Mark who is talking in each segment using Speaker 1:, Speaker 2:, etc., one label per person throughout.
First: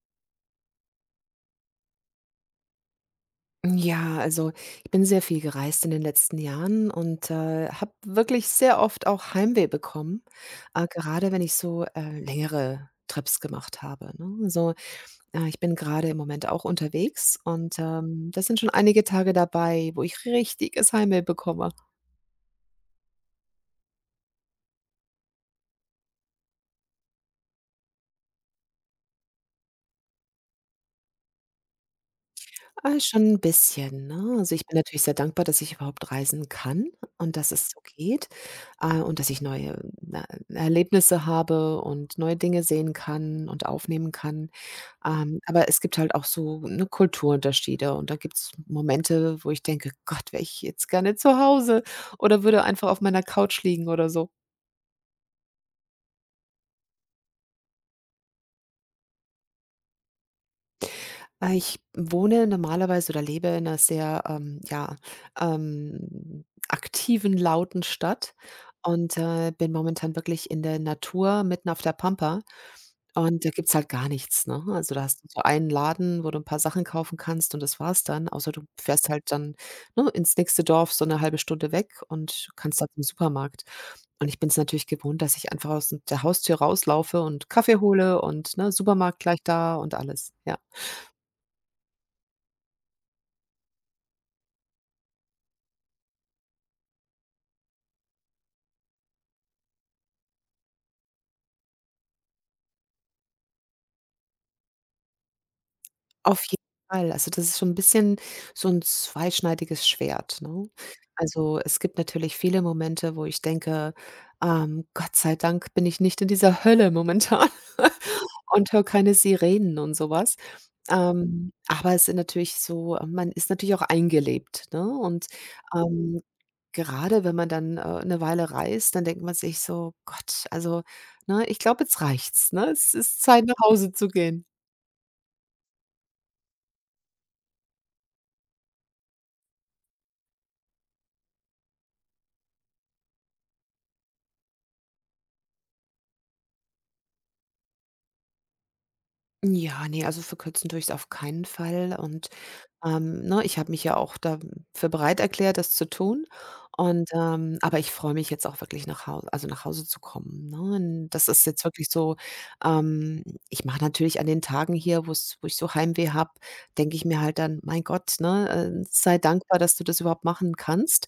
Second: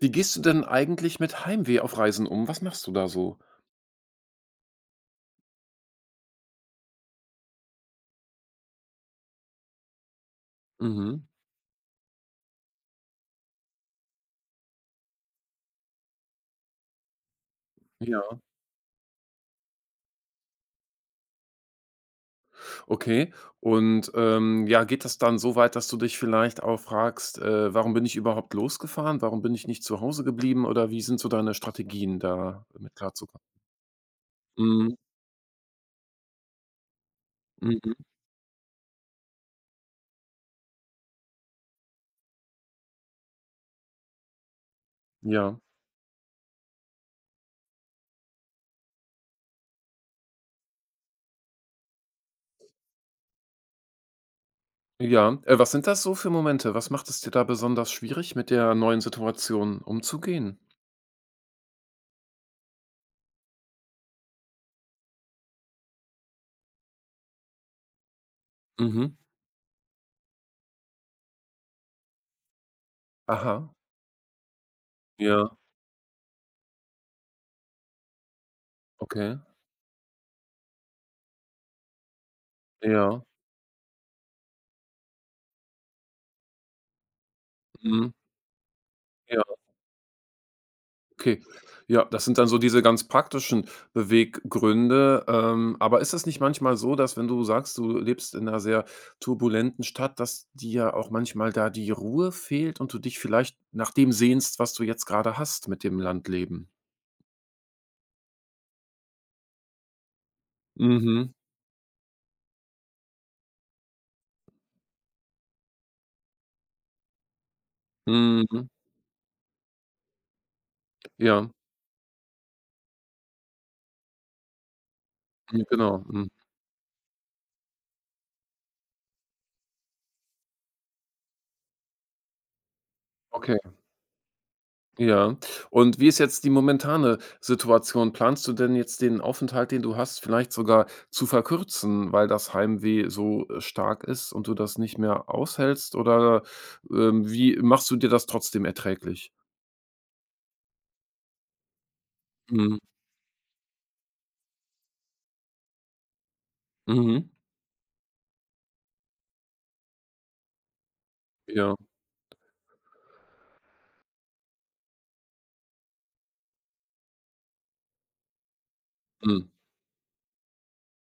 Speaker 1: Wie gehst du denn eigentlich mit Heimweh auf Reisen um? Was machst du da so?
Speaker 2: Ja, also ich bin sehr viel gereist in den letzten Jahren und, habe wirklich sehr oft auch Heimweh bekommen,
Speaker 1: Mhm.
Speaker 2: gerade wenn ich so, längere Trips gemacht habe, ne? Also, ich bin gerade im Moment auch unterwegs und,
Speaker 1: Ja,
Speaker 2: da sind schon einige Tage dabei, wo ich richtiges Heimweh bekomme.
Speaker 1: okay. Und, ja, geht das dann so weit, dass du dich vielleicht auch fragst: Warum bin ich überhaupt losgefahren? Warum bin ich nicht zu Hause geblieben?“ Oder wie sind so deine Strategien, da mit
Speaker 2: Ah, schon
Speaker 1: klarzukommen?
Speaker 2: 'n bisschen, ne? Also, ich bin
Speaker 1: Mhm,
Speaker 2: natürlich sehr dankbar, dass ich überhaupt reisen kann und dass es so
Speaker 1: mhm.
Speaker 2: geht, und dass ich neue Erlebnisse habe und neue Dinge sehen kann und aufnehmen kann. Ähm,
Speaker 1: Ja,
Speaker 2: aber es gibt halt auch so, ne, Kulturunterschiede und da gibt's Momente, wo ich denke: „Gott, wäre ich jetzt gerne zu Hause oder würde einfach auf meiner Couch liegen" oder so.
Speaker 1: ja. Was sind das so für Momente? Was macht es dir da besonders schwierig, mit der neuen Situation umzugehen?
Speaker 2: Ich wohne normalerweise oder lebe in einer sehr, ja, aktiven, lauten Stadt
Speaker 1: Mhm.
Speaker 2: und, bin momentan wirklich in der Natur mitten auf der Pampa und da
Speaker 1: Aha.
Speaker 2: gibt's halt gar nichts, ne? Also, da hast du so
Speaker 1: Ja,
Speaker 2: einen Laden, wo du ein paar Sachen kaufen kannst und das war's dann, außer du fährst halt
Speaker 1: okay.
Speaker 2: dann, ne, ins nächste Dorf so eine halbe Stunde weg und kannst da zum
Speaker 1: Ja.
Speaker 2: Supermarkt. Und ich bin es natürlich gewohnt, dass ich einfach aus der Haustür rauslaufe und Kaffee
Speaker 1: Mhm.
Speaker 2: hole und, ne, Supermarkt gleich
Speaker 1: Ja.
Speaker 2: da und alles, ja.
Speaker 1: Okay. Ja, das sind dann so diese ganz praktischen Beweggründe. Aber ist es nicht manchmal so, dass wenn du sagst, du lebst in einer sehr turbulenten Stadt, dass dir auch manchmal da die Ruhe fehlt und du dich vielleicht nach dem sehnst, was du jetzt gerade hast mit dem
Speaker 2: Auf jeden
Speaker 1: Landleben?
Speaker 2: Fall. Also, das ist so 'n bisschen so 'n zweischneidiges Schwert, ne?
Speaker 1: Mhm.
Speaker 2: Also, es gibt natürlich viele Momente, wo ich denke: „Gott sei Dank bin ich nicht in dieser Hölle momentan
Speaker 1: Mhm.
Speaker 2: und höre keine Sirenen und so was."
Speaker 1: Ja.
Speaker 2: Aber es sind natürlich so man ist natürlich auch eingelebt, ne? Und,
Speaker 1: Mhm, genau.
Speaker 2: ähm,
Speaker 1: Mhm.
Speaker 2: gerade wenn man dann, 'ne Weile reist, dann denkt man sich so: „Gott, also, ne, ich glaube, jetzt reicht's, ne? Es ist Zeit,
Speaker 1: Okay.
Speaker 2: nach Hause zu gehen."
Speaker 1: Ja. Und wie ist jetzt die momentane Situation? Planst du denn jetzt den Aufenthalt, den du hast, vielleicht sogar zu verkürzen, weil das Heimweh so, stark ist und du das nicht mehr aushältst? Oder, wie machst du dir das trotzdem erträglich?
Speaker 2: Ja, ne, also verkürzen tu's auf keinen Fall und,
Speaker 1: Mhm.
Speaker 2: ne, ich habe mich ja auch dafür bereit erklärt, das zu tun und,
Speaker 1: Mhm.
Speaker 2: aber ich freue mich jetzt auch wirklich nach Hause zu kommen, ne? Und das ist jetzt
Speaker 1: Ja.
Speaker 2: wirklich so, ähm ich mache natürlich an den Tagen hier, wo ich so Heimweh habe, denke ich mir halt dann: „Mein Gott, ne, sei
Speaker 1: Mhm.
Speaker 2: dankbar, dass du das überhaupt machen kannst."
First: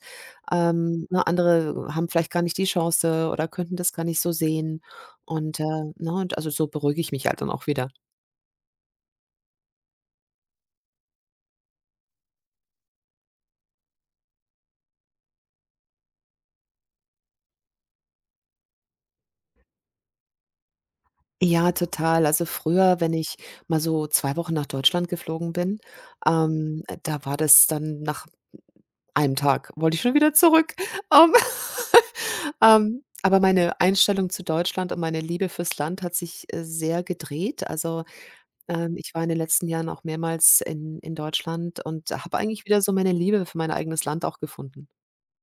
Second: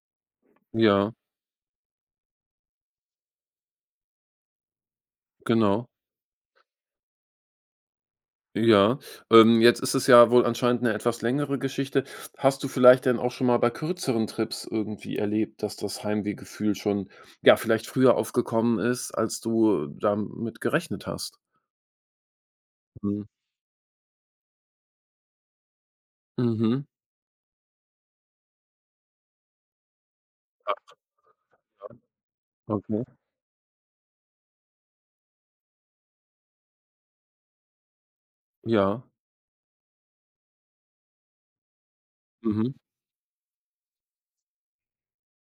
Speaker 2: Ähm,
Speaker 1: Ja,
Speaker 2: ne, andere haben vielleicht gar nicht die Chance oder könnten das gar nicht so sehen und,
Speaker 1: genau.
Speaker 2: ne, und also so beruhige ich mich halt dann auch wieder.
Speaker 1: Ja, jetzt ist es ja wohl anscheinend eine etwas längere Geschichte. Hast du vielleicht denn auch schon mal bei kürzeren Trips irgendwie erlebt, dass das Heimwehgefühl schon, ja, vielleicht früher aufgekommen ist, als du damit gerechnet hast?
Speaker 2: Ja, total. Also früher, wenn
Speaker 1: Mhm.
Speaker 2: ich mal so 2 Wochen nach Deutschland geflogen bin,
Speaker 1: Mhm.
Speaker 2: da war das dann nach einem Tag wollte ich schon wieder zurück.
Speaker 1: Ah,
Speaker 2: Ähm, ähm,
Speaker 1: okay.
Speaker 2: aber meine Einstellung zu Deutschland und meine Liebe fürs Land hat sich, sehr gedreht. Also,
Speaker 1: Ja.
Speaker 2: ich war in den letzten Jahren auch mehrmals in Deutschland und habe eigentlich
Speaker 1: Mhm.
Speaker 2: wieder so meine Liebe für mein eigenes Land auch gefunden.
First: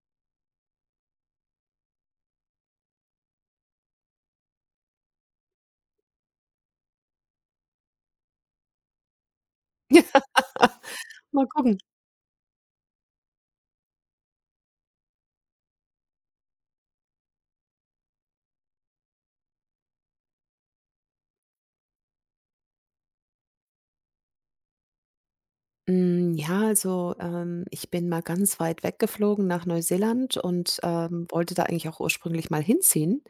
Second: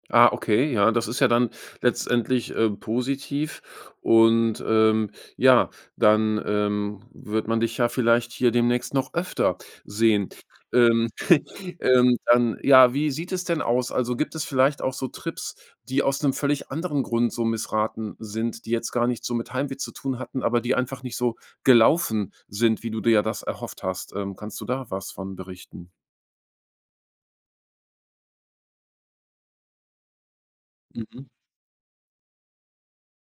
Speaker 1: Ah, okay, ja, das ist ja dann letztendlich, positiv und, ja, dann, wird man dich ja vielleicht hier demnächst noch öfter sehen. Ähm,
Speaker 2: Mal gucken.
Speaker 1: dann ja, wie sieht es denn aus? Also, gibt es vielleicht auch so Trips, die aus einem völlig anderen Grund so missraten sind, die jetzt gar nicht so mit Heimweh zu tun hatten, aber die einfach nicht so gelaufen sind, wie du dir ja das erhofft hast? Kannst du da was von berichten?
Speaker 2: Hm, ja, also, ich bin mal ganz weit weggeflogen nach Neuseeland und,
Speaker 1: Mhm.
Speaker 2: wollte da eigentlich auch ursprünglich mal hinziehen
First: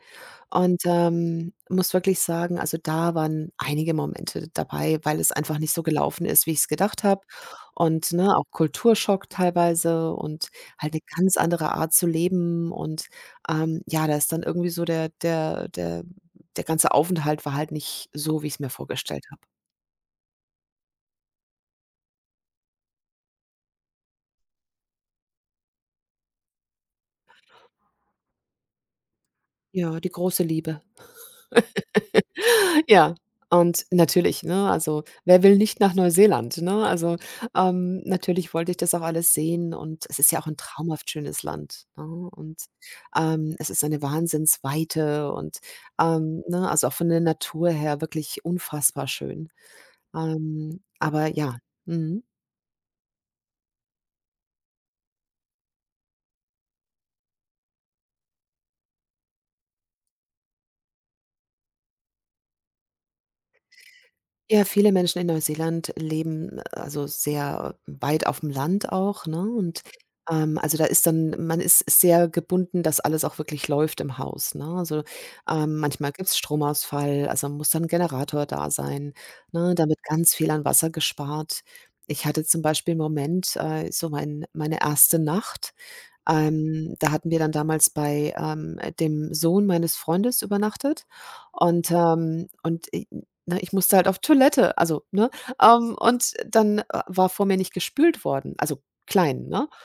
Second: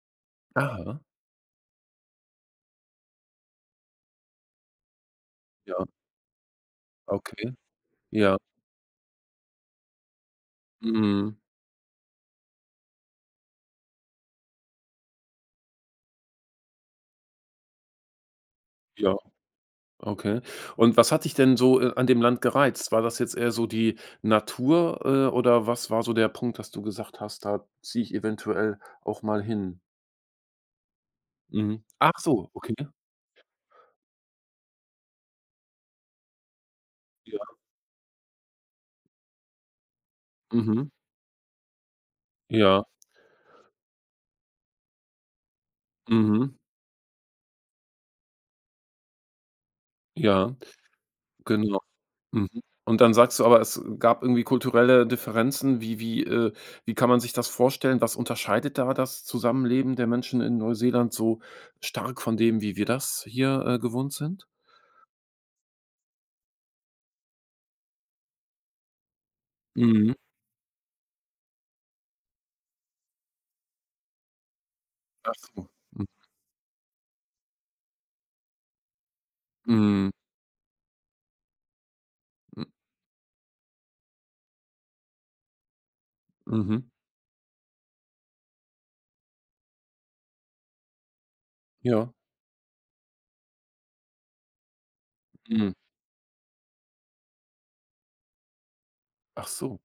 Speaker 2: und,
Speaker 1: Ah,
Speaker 2: muss wirklich sagen, also, da waren einige Momente dabei, weil es einfach nicht so
Speaker 1: ja,
Speaker 2: gelaufen ist, wie ich es gedacht habe
Speaker 1: okay,
Speaker 2: und, ne,
Speaker 1: ja,
Speaker 2: auch Kulturschock teilweise und halt eine
Speaker 1: mhm,
Speaker 2: ganz andere Art zu leben und, ja, da ist dann irgendwie so der ganze Aufenthalt war halt nicht so, wie ich es mir
Speaker 1: ja.
Speaker 2: vorgestellt habe.
Speaker 1: Okay. Und was hat dich denn so, an dem Land gereizt? War das jetzt eher so die Natur, oder was war so der Punkt, dass du gesagt hast: „Da ziehe ich eventuell auch mal hin?“
Speaker 2: Ja, die große Liebe.
Speaker 1: Mhm. Ach so, okay.
Speaker 2: Ja, und natürlich, ne, also, wer will nicht nach Neuseeland, ne? Also,
Speaker 1: Ja.
Speaker 2: natürlich wollte ich das auch alles sehen und es ist ja auch ein
Speaker 1: Mhm.
Speaker 2: traumhaft schönes Land, ne? Und,
Speaker 1: Ja.
Speaker 2: es ist eine Wahnsinnsweite und,
Speaker 1: Mhm.
Speaker 2: ne also, auch von der Natur her wirklich unfassbar schön.
Speaker 1: Ja,
Speaker 2: Aber ja,
Speaker 1: genau.
Speaker 2: mhm.
Speaker 1: Mhm. Und dann sagst du aber, es gab irgendwie kulturelle Differenzen. Wie wie kann man sich das vorstellen? Was unterscheidet da das Zusammenleben der Menschen in Neuseeland so stark von dem, wie wir das hier, gewohnt sind?
Speaker 2: Ja, viele Menschen in Neuseeland leben, also, sehr weit auf dem Land auch, ne? Und,
Speaker 1: Mhm.
Speaker 2: also, da ist dann man ist sehr gebunden, dass alles auch wirklich läuft im Haus, ne? Also,
Speaker 1: Ach so. Mhm.
Speaker 2: manchmal gibt's Stromausfall, also, muss dann 'n Generator da sein, ne? Da wird
Speaker 1: Mhm.
Speaker 2: ganz viel an Wasser gespart. Ich hatte zum
Speaker 1: M
Speaker 2: Beispiel 'n Moment, so meine erste Nacht
Speaker 1: mhm.
Speaker 2: da hatten wir dann damals bei, dem Sohn meines Freundes übernachtet
Speaker 1: Ja.
Speaker 2: und i ne, ich musste halt auf Toilette, also, ne?
Speaker 1: Mhm.
Speaker 2: Und dann, war vor mir nicht gespült worden, also
Speaker 1: Ach
Speaker 2: klein, ne?
Speaker 1: so.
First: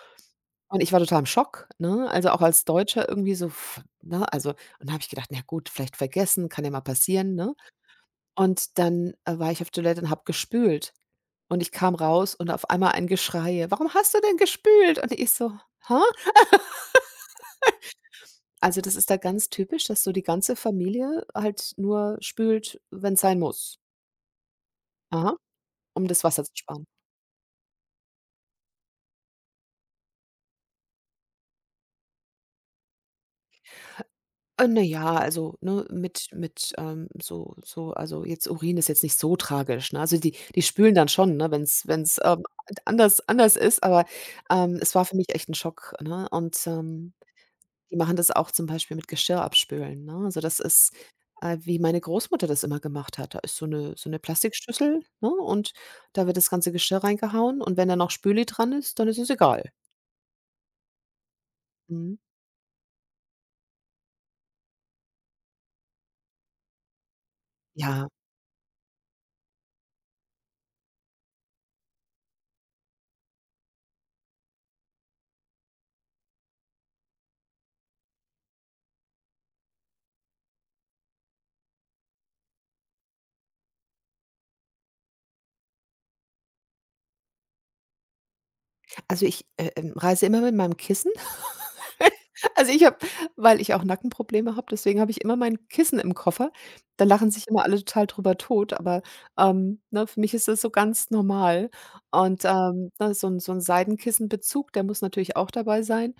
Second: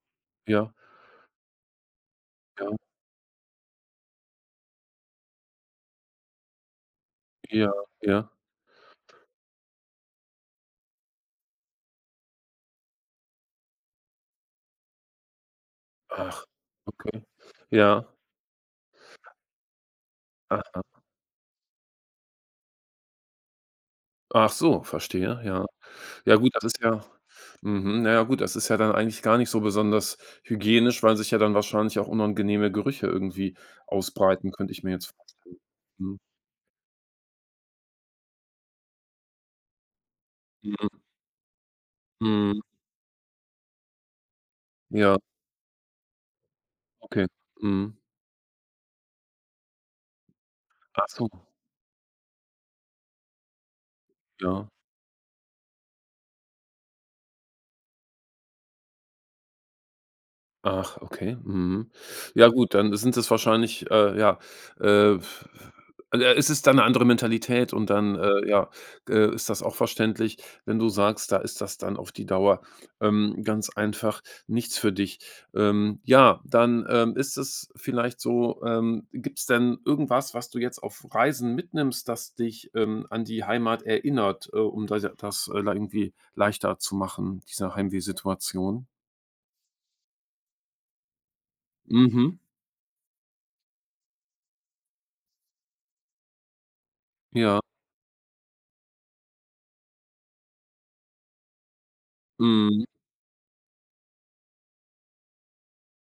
Speaker 1: Ja,
Speaker 2: Und ich war total im Schock, ne? Also, auch als
Speaker 1: ja,
Speaker 2: Deutscher irgendwie so, f ne? Also, und da habe ich gedacht: „Na gut, vielleicht vergessen, kann ja mal passieren", ne?
Speaker 1: ja, ja.
Speaker 2: Und dann, war ich auf Toilette und habe gespült und ich kam raus und auf einmal ein Geschrei: „Warum hast du denn gespült?" Und ich so: „Hä?"
Speaker 1: Ach, okay. Ja.
Speaker 2: Also, das ist da ganz typisch, dass so die ganze
Speaker 1: Aha.
Speaker 2: Familie halt nur spült, wenn es sein muss.
Speaker 1: Ach so,
Speaker 2: Aha,
Speaker 1: verstehe, ja.
Speaker 2: um das
Speaker 1: Ja
Speaker 2: Wasser zu
Speaker 1: gut, das ist
Speaker 2: sparen.
Speaker 1: ja mhm, na ja gut, das ist ja dann eigentlich gar nicht so besonders hygienisch, weil sich ja dann wahrscheinlich auch unangenehme Gerüche irgendwie ausbreiten,
Speaker 2: Äh,
Speaker 1: könnte
Speaker 2: na
Speaker 1: ich mir jetzt
Speaker 2: ja,
Speaker 1: vorstellen.
Speaker 2: also, ne,
Speaker 1: Mhm.
Speaker 2: mit, so also, jetzt Urin ist jetzt nicht so tragisch, ne? Also, die spülen
Speaker 1: Mhm.
Speaker 2: dann schon, ne, wenn's,
Speaker 1: Mhm.
Speaker 2: anders ist, aber, es war
Speaker 1: Ja,
Speaker 2: für mich echt ein Schock, ne?
Speaker 1: okay. Mhm.
Speaker 2: Die machen das auch zum Beispiel mit Geschirr abspülen, ne? Also, das ist,
Speaker 1: Ach so,
Speaker 2: wie meine Großmutter das immer gemacht hat. Da ist so eine
Speaker 1: ja.
Speaker 2: Plastikschüssel, ne, und da wird das ganze Geschirr reingehauen und wenn da noch Spüli dran ist, dann ist es egal.
Speaker 1: Ach, okay. Mhm.
Speaker 2: Mhm.
Speaker 1: Ja gut, dann sind es wahrscheinlich, ja, äh, also, es ist dann 'ne andere Mentalität und
Speaker 2: Ja,
Speaker 1: dann, ja, ist das auch verständlich, wenn du sagst, da ist das dann auf die Dauer, ganz einfach nichts für dich. Ja, dann, ist es vielleicht so, gibt's denn irgendwas, was du jetzt auf Reisen mitnimmst, das dich, an die Heimat erinnert, um da das, irgendwie leichter zu machen, diese Heimwehsituation?
Speaker 2: also, ich, reise immer mit meinem Kissen.
Speaker 1: Mhm.
Speaker 2: Also, ich habe weil ich auch Nackenprobleme habe, deswegen habe ich immer mein Kissen im Koffer. Da lachen sich
Speaker 1: Ja.
Speaker 2: immer alle total drüber tot, aber, ne, für mich ist das so ganz normal. Und,
Speaker 1: Mhm.
Speaker 2: ne, so 'n Seidenkissenbezug, der muss natürlich auch dabei sein.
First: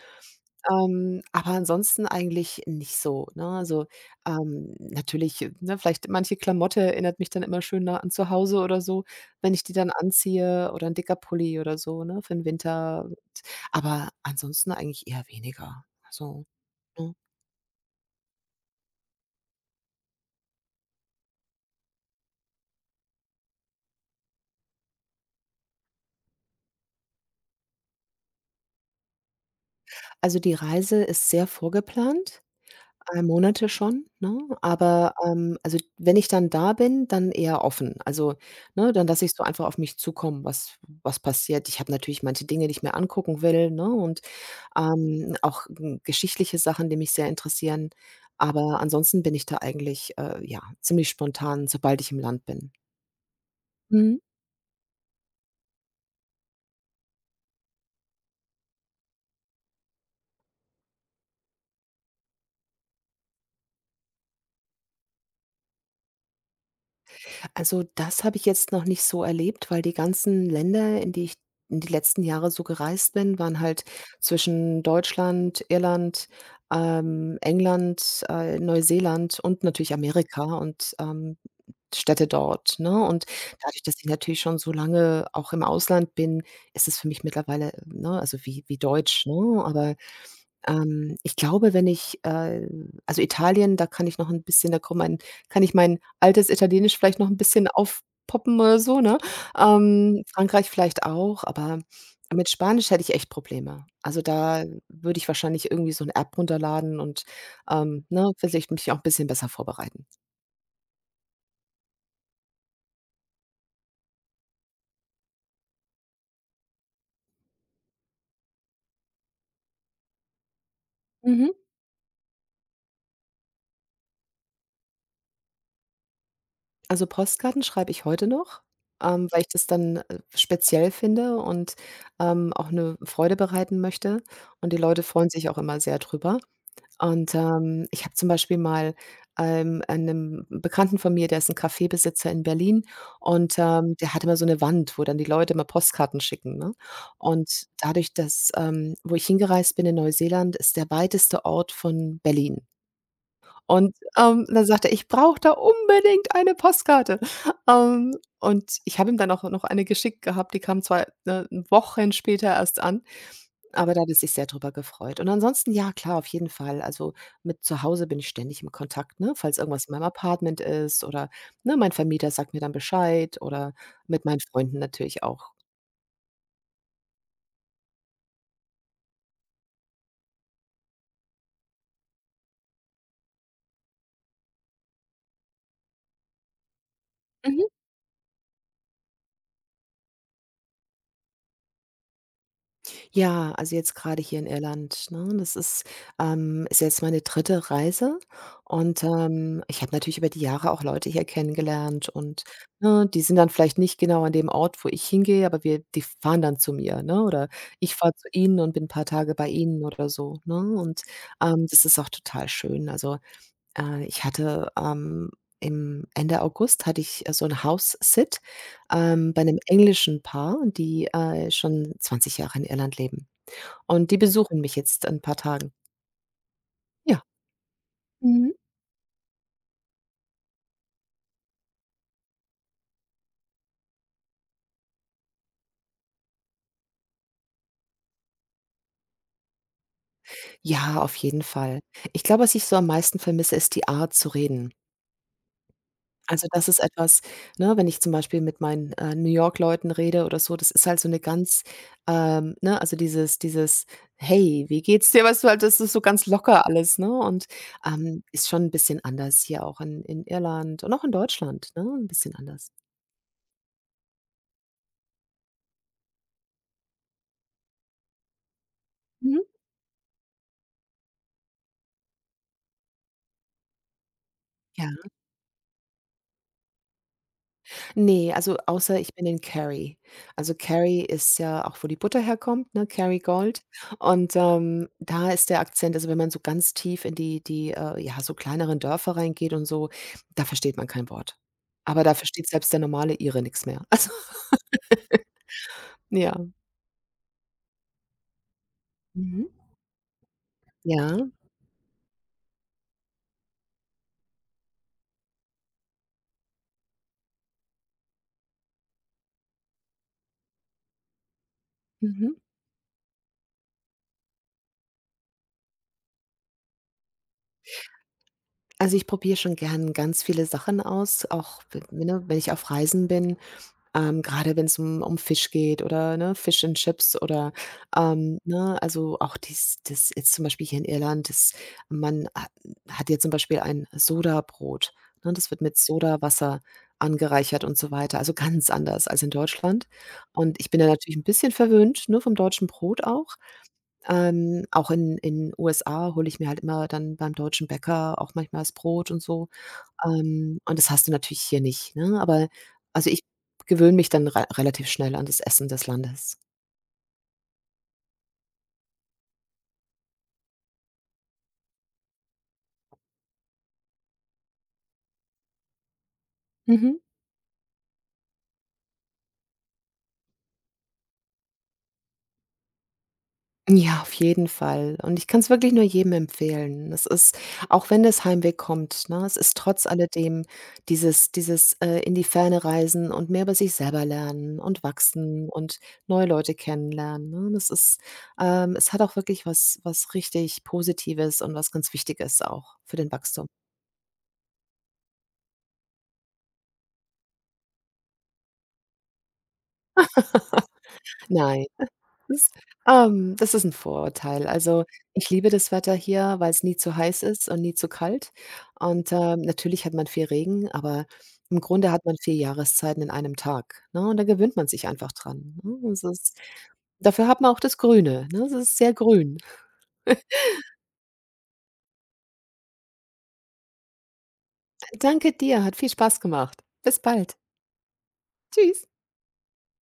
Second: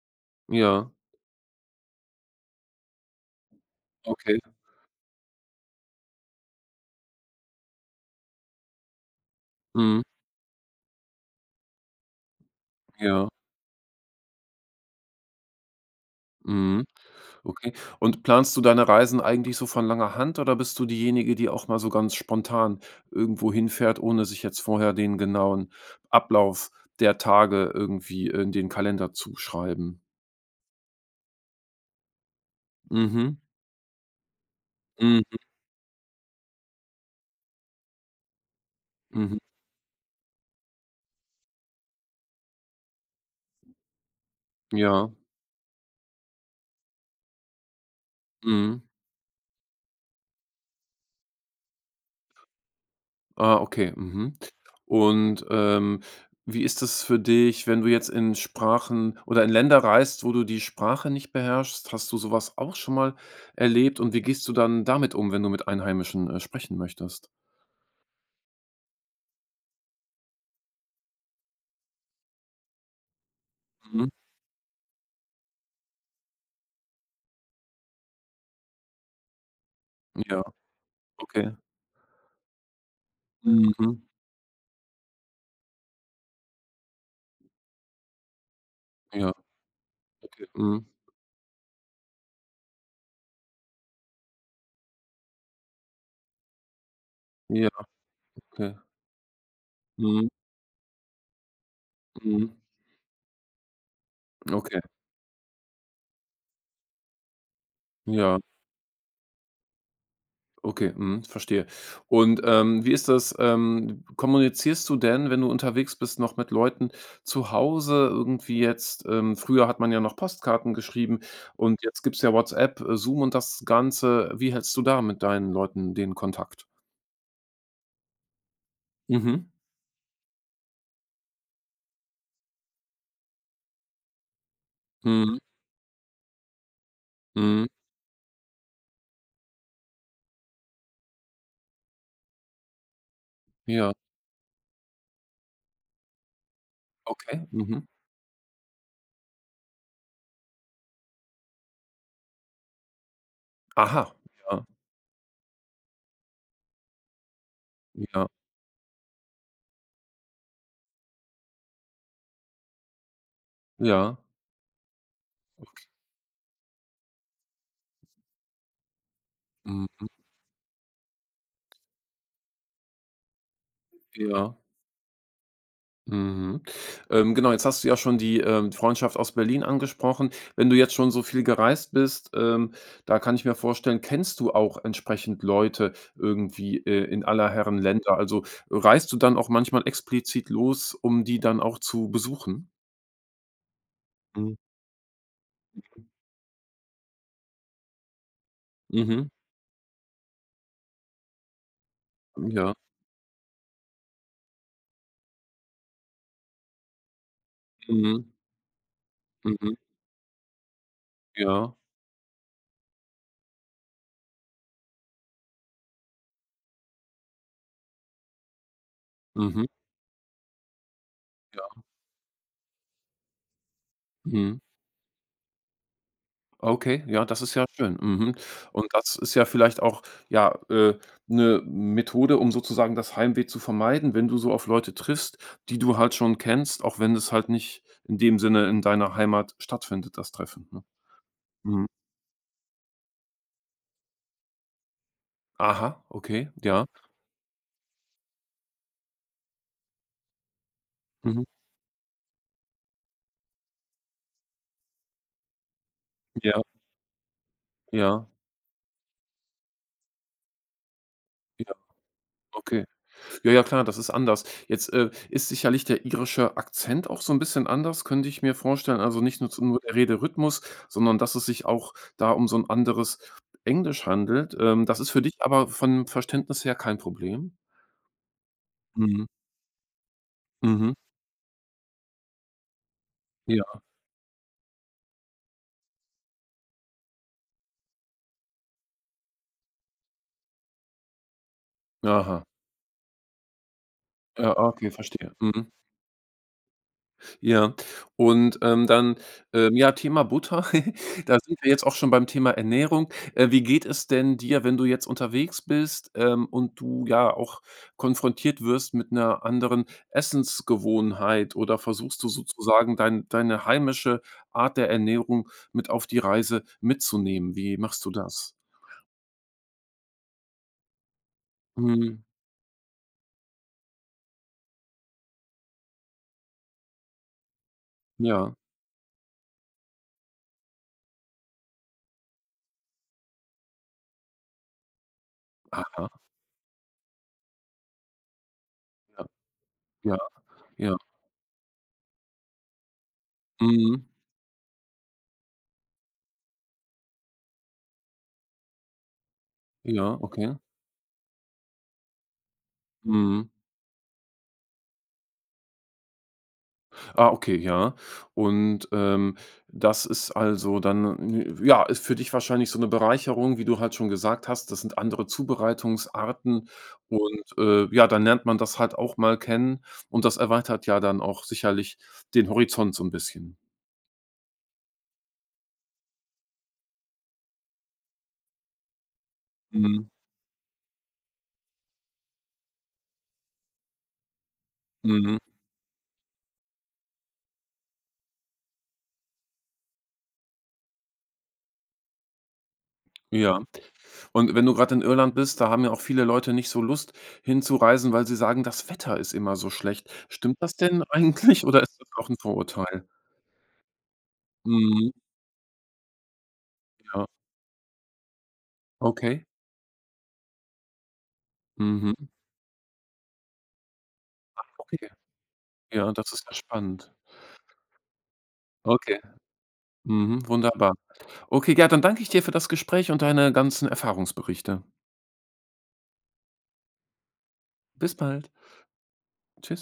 Speaker 1: Ja,
Speaker 2: Aber ansonsten eigentlich nicht so, ne? Also,
Speaker 1: okay.
Speaker 2: natürlich, ne, vielleicht manche Klamotte erinnert mich dann immer schön nah an zu Hause oder so, wenn ich die dann
Speaker 1: Mhm.
Speaker 2: anziehe oder ein dicker Pulli oder so, ne, für den Winter
Speaker 1: Ja.
Speaker 2: aber ansonsten eigentlich eher weniger. Also,
Speaker 1: Mhm.
Speaker 2: ne?
Speaker 1: Okay. Und planst du deine Reisen eigentlich so von langer Hand oder bist du diejenige, die auch mal so ganz spontan irgendwo hinfährt, ohne sich jetzt vorher den genauen Ablauf der Tage irgendwie in den Kalender zu schreiben?
Speaker 2: Also, die Reise ist sehr vorgeplant, 3
Speaker 1: Mhm.
Speaker 2: Monate schon, ne? Aber,
Speaker 1: Mhm.
Speaker 2: also, wenn ich dann da bin, dann eher offen. Also, ne, dann lasse ich
Speaker 1: Mhm.
Speaker 2: so einfach auf mich zukommen, was passiert. Ich habe natürlich manche Dinge, die ich mir angucken will, ne, und,
Speaker 1: Ja.
Speaker 2: auch, geschichtliche Sachen, die mich sehr interessieren. Aber
Speaker 1: Mhm.
Speaker 2: ansonsten bin ich da eigentlich, ja, ziemlich spontan, sobald ich im Land bin.
Speaker 1: Ah, okay.
Speaker 2: Mhm.
Speaker 1: Mhm. Und, wie ist es für dich, wenn du jetzt in Sprachen oder in Länder reist, wo du die Sprache nicht beherrschst? Hast du sowas auch schon mal erlebt und wie gehst du dann damit um, wenn du mit Einheimischen, sprechen möchtest?
Speaker 2: Also, das habe ich jetzt noch nicht so erlebt, weil die ganzen Länder, in die letzten Jahre so gereist bin, waren halt
Speaker 1: Mhm.
Speaker 2: zwischen Deutschland, Irland, England, Neuseeland und natürlich
Speaker 1: Ja,
Speaker 2: Amerika und,
Speaker 1: okay.
Speaker 2: Städte dort, ne? Und dadurch,
Speaker 1: Mhm.
Speaker 2: dass ich natürlich schon so lange auch im Ausland bin, ist es für mich mittlerweile, ne also wie Deutsch,
Speaker 1: Ja,
Speaker 2: ne? Aber
Speaker 1: okay. Mhm.
Speaker 2: ich glaube, wenn ich, also Italien, da kommt mein kann ich mein altes Italienisch vielleicht noch ein
Speaker 1: Ja,
Speaker 2: bisschen aufpoppen
Speaker 1: okay.
Speaker 2: oder so, ne? Ähm,
Speaker 1: Mhm.
Speaker 2: Frankreich vielleicht auch, aber
Speaker 1: Mhm.
Speaker 2: mit Spanisch hätte ich echt Probleme. Also, da
Speaker 1: Okay.
Speaker 2: würde ich wahrscheinlich irgendwie so eine App runterladen und, ne,
Speaker 1: Ja.
Speaker 2: vielleicht mich auch ein bisschen besser vorbereiten.
Speaker 1: Okay, mhm, verstehe. Und, wie ist das, kommunizierst du denn, wenn du unterwegs bist, noch mit Leuten zu Hause irgendwie jetzt früher hat man ja noch Postkarten geschrieben
Speaker 2: Mhm.
Speaker 1: und jetzt gibt's ja WhatsApp, Zoom und das Ganze. Wie hältst du da mit deinen Leuten den Kontakt?
Speaker 2: Also, Postkarten schreibe ich heute noch, weil
Speaker 1: Mhm.
Speaker 2: ich das dann, speziell finde und, auch eine Freude bereiten möchte und die Leute freuen
Speaker 1: Mhm.
Speaker 2: sich auch immer sehr drüber. Und,
Speaker 1: Mhm.
Speaker 2: ich habe zum Beispiel mal, 'nem Bekannten von mir, der ist ein Kaffeebesitzer in Berlin und,
Speaker 1: Ja,
Speaker 2: der hat immer so eine Wand, wo dann die Leute immer Postkarten schicken, ne?
Speaker 1: okay.
Speaker 2: Und
Speaker 1: Mhm.
Speaker 2: dadurch, dass wo ich hingereist bin in Neuseeland, ist der weiteste Ort von Berlin. Und,
Speaker 1: Aha. Ja,
Speaker 2: dann sagte er: „Ich brauche da unbedingt eine Postkarte." Ähm,
Speaker 1: ja,
Speaker 2: und ich habe ihm dann auch noch eine geschickt gehabt, die kam 2, ne, Wochen später erst an. Aber da hat er
Speaker 1: ja.
Speaker 2: sich sehr drüber gefreut. Und ansonsten, ja klar, auf jeden Fall. Also, mit zu Hause bin ich ständig im Kontakt, ne? Falls irgendwas in meinem
Speaker 1: Mhm.
Speaker 2: Apartment ist oder, ne, mein Vermieter sagt mir dann Bescheid oder mit meinen
Speaker 1: Ja.
Speaker 2: Freunden natürlich auch.
Speaker 1: Mhm. Genau, jetzt hast du ja schon die, Freundschaft aus Berlin angesprochen. Wenn du jetzt schon so viel gereist bist, da kann ich mir vorstellen, kennst du auch entsprechend Leute irgendwie, in aller
Speaker 2: Mhm.
Speaker 1: Herren Länder? Also, reist du dann auch manchmal explizit los, um die dann auch zu besuchen?
Speaker 2: Ja, also jetzt gerade hier in
Speaker 1: Mhm.
Speaker 2: Irland, ne? Das ist jetzt meine dritte Reise und,
Speaker 1: Mhm.
Speaker 2: ich habe natürlich über die Jahre auch Leute hier kennengelernt und,
Speaker 1: Ja.
Speaker 2: ne, die sind dann vielleicht nicht genau an dem Ort, wo ich hingehe, aber wir die fahren dann zu mir, ne, oder ich fahre zu
Speaker 1: Mhm.
Speaker 2: ihnen und bin 'n paar Tage bei
Speaker 1: Mhm.
Speaker 2: ihnen oder so, ne? Und,
Speaker 1: Ja.
Speaker 2: das ist auch total schön. Also, äh, ich hatte, ähm, im Ende August hatte ich, so 'n House-Sit, bei einem
Speaker 1: Mhm.
Speaker 2: englischen Paar, die, schon 20 Jahre in Irland leben. Und die
Speaker 1: Mhm.
Speaker 2: besuchen mich jetzt in 'n paar Tagen.
Speaker 1: Okay,
Speaker 2: Ja.
Speaker 1: ja, das ist ja schön. Mhm.
Speaker 2: Mhm.
Speaker 1: Und das ist ja vielleicht auch, ja, eine Methode, um sozusagen das Heimweh zu vermeiden, wenn du so auf Leute triffst, die du halt schon kennst, auch wenn es halt nicht in dem Sinne in deiner Heimat stattfindet, das Treffen, ne?
Speaker 2: Ja, auf jeden Fall.
Speaker 1: Mhm.
Speaker 2: Ich glaube, was ich so am meisten vermisse, ist die Art zu reden.
Speaker 1: Aha,
Speaker 2: Also,
Speaker 1: okay,
Speaker 2: das ist
Speaker 1: ja.
Speaker 2: etwas ne, wenn ich zum Beispiel mit meinen, New York-Leuten rede oder so, das ist halt so 'ne
Speaker 1: Mhm.
Speaker 2: ganz ne, also dieses: „Hey, wie geht's dir?" Weißt du halt, das ist so ganz
Speaker 1: Ja,
Speaker 2: locker alles, ne? Und,
Speaker 1: ja,
Speaker 2: ist schon 'n bisschen anders hier auch in Irland und auch in Deutschland,
Speaker 1: ja,
Speaker 2: ne, 'n bisschen anders.
Speaker 1: okay. Ja, ja, klar, das ist anders. Jetzt, ist sicherlich der irische Akzent auch so ein bisschen anders, könnte ich mir vorstellen. Also, nicht
Speaker 2: Mhm.
Speaker 1: nur zu nur der Rederhythmus, sondern dass es sich auch da um so ein anderes Englisch handelt.
Speaker 2: Ja.
Speaker 1: Das ist für dich aber von Verständnis her kein Problem?
Speaker 2: Ne, also außer ich
Speaker 1: Mhm.
Speaker 2: bin in Kerry. Also
Speaker 1: Mhm.
Speaker 2: Kerry ist ja auch, wo die Butter herkommt, ne, Kerrygold.
Speaker 1: Ja.
Speaker 2: Und, da ist der Akzent also wenn man so ganz tief in die, ja, so kleineren Dörfer reingeht und so, da versteht man kein Wort. Aber da
Speaker 1: Aha.
Speaker 2: versteht selbst der normale Ire nix mehr. Also
Speaker 1: Ja, okay, verstehe. Mhm.
Speaker 2: ja.
Speaker 1: Ja, und, dann,
Speaker 2: Mhm.
Speaker 1: ja, Thema Butter.
Speaker 2: Ja,
Speaker 1: Da sind wir jetzt auch schon beim Thema Ernährung. Wie geht es denn dir, wenn du jetzt unterwegs bist, und du ja auch konfrontiert wirst mit einer anderen Essensgewohnheit oder versuchst du
Speaker 2: mhm.
Speaker 1: sozusagen deine heimische Art der Ernährung mit auf die Reise mitzunehmen? Wie machst du das?
Speaker 2: Also, ich probiere schon gern ganz viele Sachen aus, auch w
Speaker 1: Mhm,
Speaker 2: ne, wenn ich auf Reisen bin. Gerade wenn es um Fisch geht oder, ne, Fish and Chips oder,
Speaker 1: ja.
Speaker 2: ne, also auch dies das jetzt zum Beispiel hier in Irland, das man ha hat hier zum Beispiel ein Sodabrot, ne? Das wird mit
Speaker 1: Aha,
Speaker 2: Sodawasser angereichert und so weiter, also ganz anders als
Speaker 1: ja,
Speaker 2: in Deutschland.
Speaker 1: ja,
Speaker 2: Und ich bin da
Speaker 1: ja.
Speaker 2: natürlich ein bisschen verwöhnt, ne, vom deutschen Brot auch.
Speaker 1: Mhm,
Speaker 2: Auch in USA hole ich mir halt immer dann beim deutschen Bäcker auch manchmal das Brot und so.
Speaker 1: ja, okay.
Speaker 2: Und das hast du natürlich hier nicht, ne? Aber also, ich
Speaker 1: Mhm.
Speaker 2: gewöhne mich dann re relativ schnell an das Essen des Landes.
Speaker 1: Ah, okay, ja. Und, das ist also dann ja, ist für dich wahrscheinlich so eine Bereicherung, wie du halt schon gesagt hast. Das sind andere Zubereitungsarten
Speaker 2: Mhm.
Speaker 1: und, ja, dann lernt man das halt auch mal kennen und das erweitert ja dann auch sicherlich den Horizont so ein bisschen.
Speaker 2: Ja, auf jeden Fall. Und ich kann es wirklich nur jedem empfehlen. Es ist auch wenn das Heimweh kommt, ne, es ist trotz
Speaker 1: Mhm,
Speaker 2: alledem dieses, in die Ferne reisen und mehr über sich selber lernen und
Speaker 1: mhm,
Speaker 2: wachsen und neue Leute kennenlernen, ne? Das ist Es hat auch wirklich was richtig Positives und was ganz Wichtiges auch für den Wachstum.
Speaker 1: ja. Und wenn du gerade in Irland bist, da haben ja auch viele Leute nicht so Lust hinzureisen, weil sie sagen, das Wetter ist immer so schlecht. Stimmt das denn eigentlich
Speaker 2: Nein.
Speaker 1: oder ist das auch ein
Speaker 2: Das
Speaker 1: Vorurteil?
Speaker 2: Das ist 'n Vorurteil. Also,
Speaker 1: Mhm,
Speaker 2: ich liebe das Wetter hier, weil's nie zu heiß
Speaker 1: ja,
Speaker 2: ist und nie zu kalt. Und,
Speaker 1: okay.
Speaker 2: natürlich hat man viel Regen, aber im Grunde hat man
Speaker 1: Mhm.
Speaker 2: 4 Jahreszeiten in einem Tag, ne? Und da gewöhnt man sich
Speaker 1: Okay,
Speaker 2: einfach dran, ne? Es
Speaker 1: ja, das
Speaker 2: ist
Speaker 1: ist ja spannend.
Speaker 2: Dafür hat man auch das Grüne, ne? Es ist sehr
Speaker 1: Okay,
Speaker 2: grün.
Speaker 1: mhm, wunderbar. Okay, ja, dann danke ich dir für das Gespräch und deine ganzen Erfahrungsberichte.
Speaker 2: Danke dir, hat viel Spaß gemacht. Bis bald.
Speaker 1: Bis bald.
Speaker 2: Tschüss.
Speaker 1: Tschüss.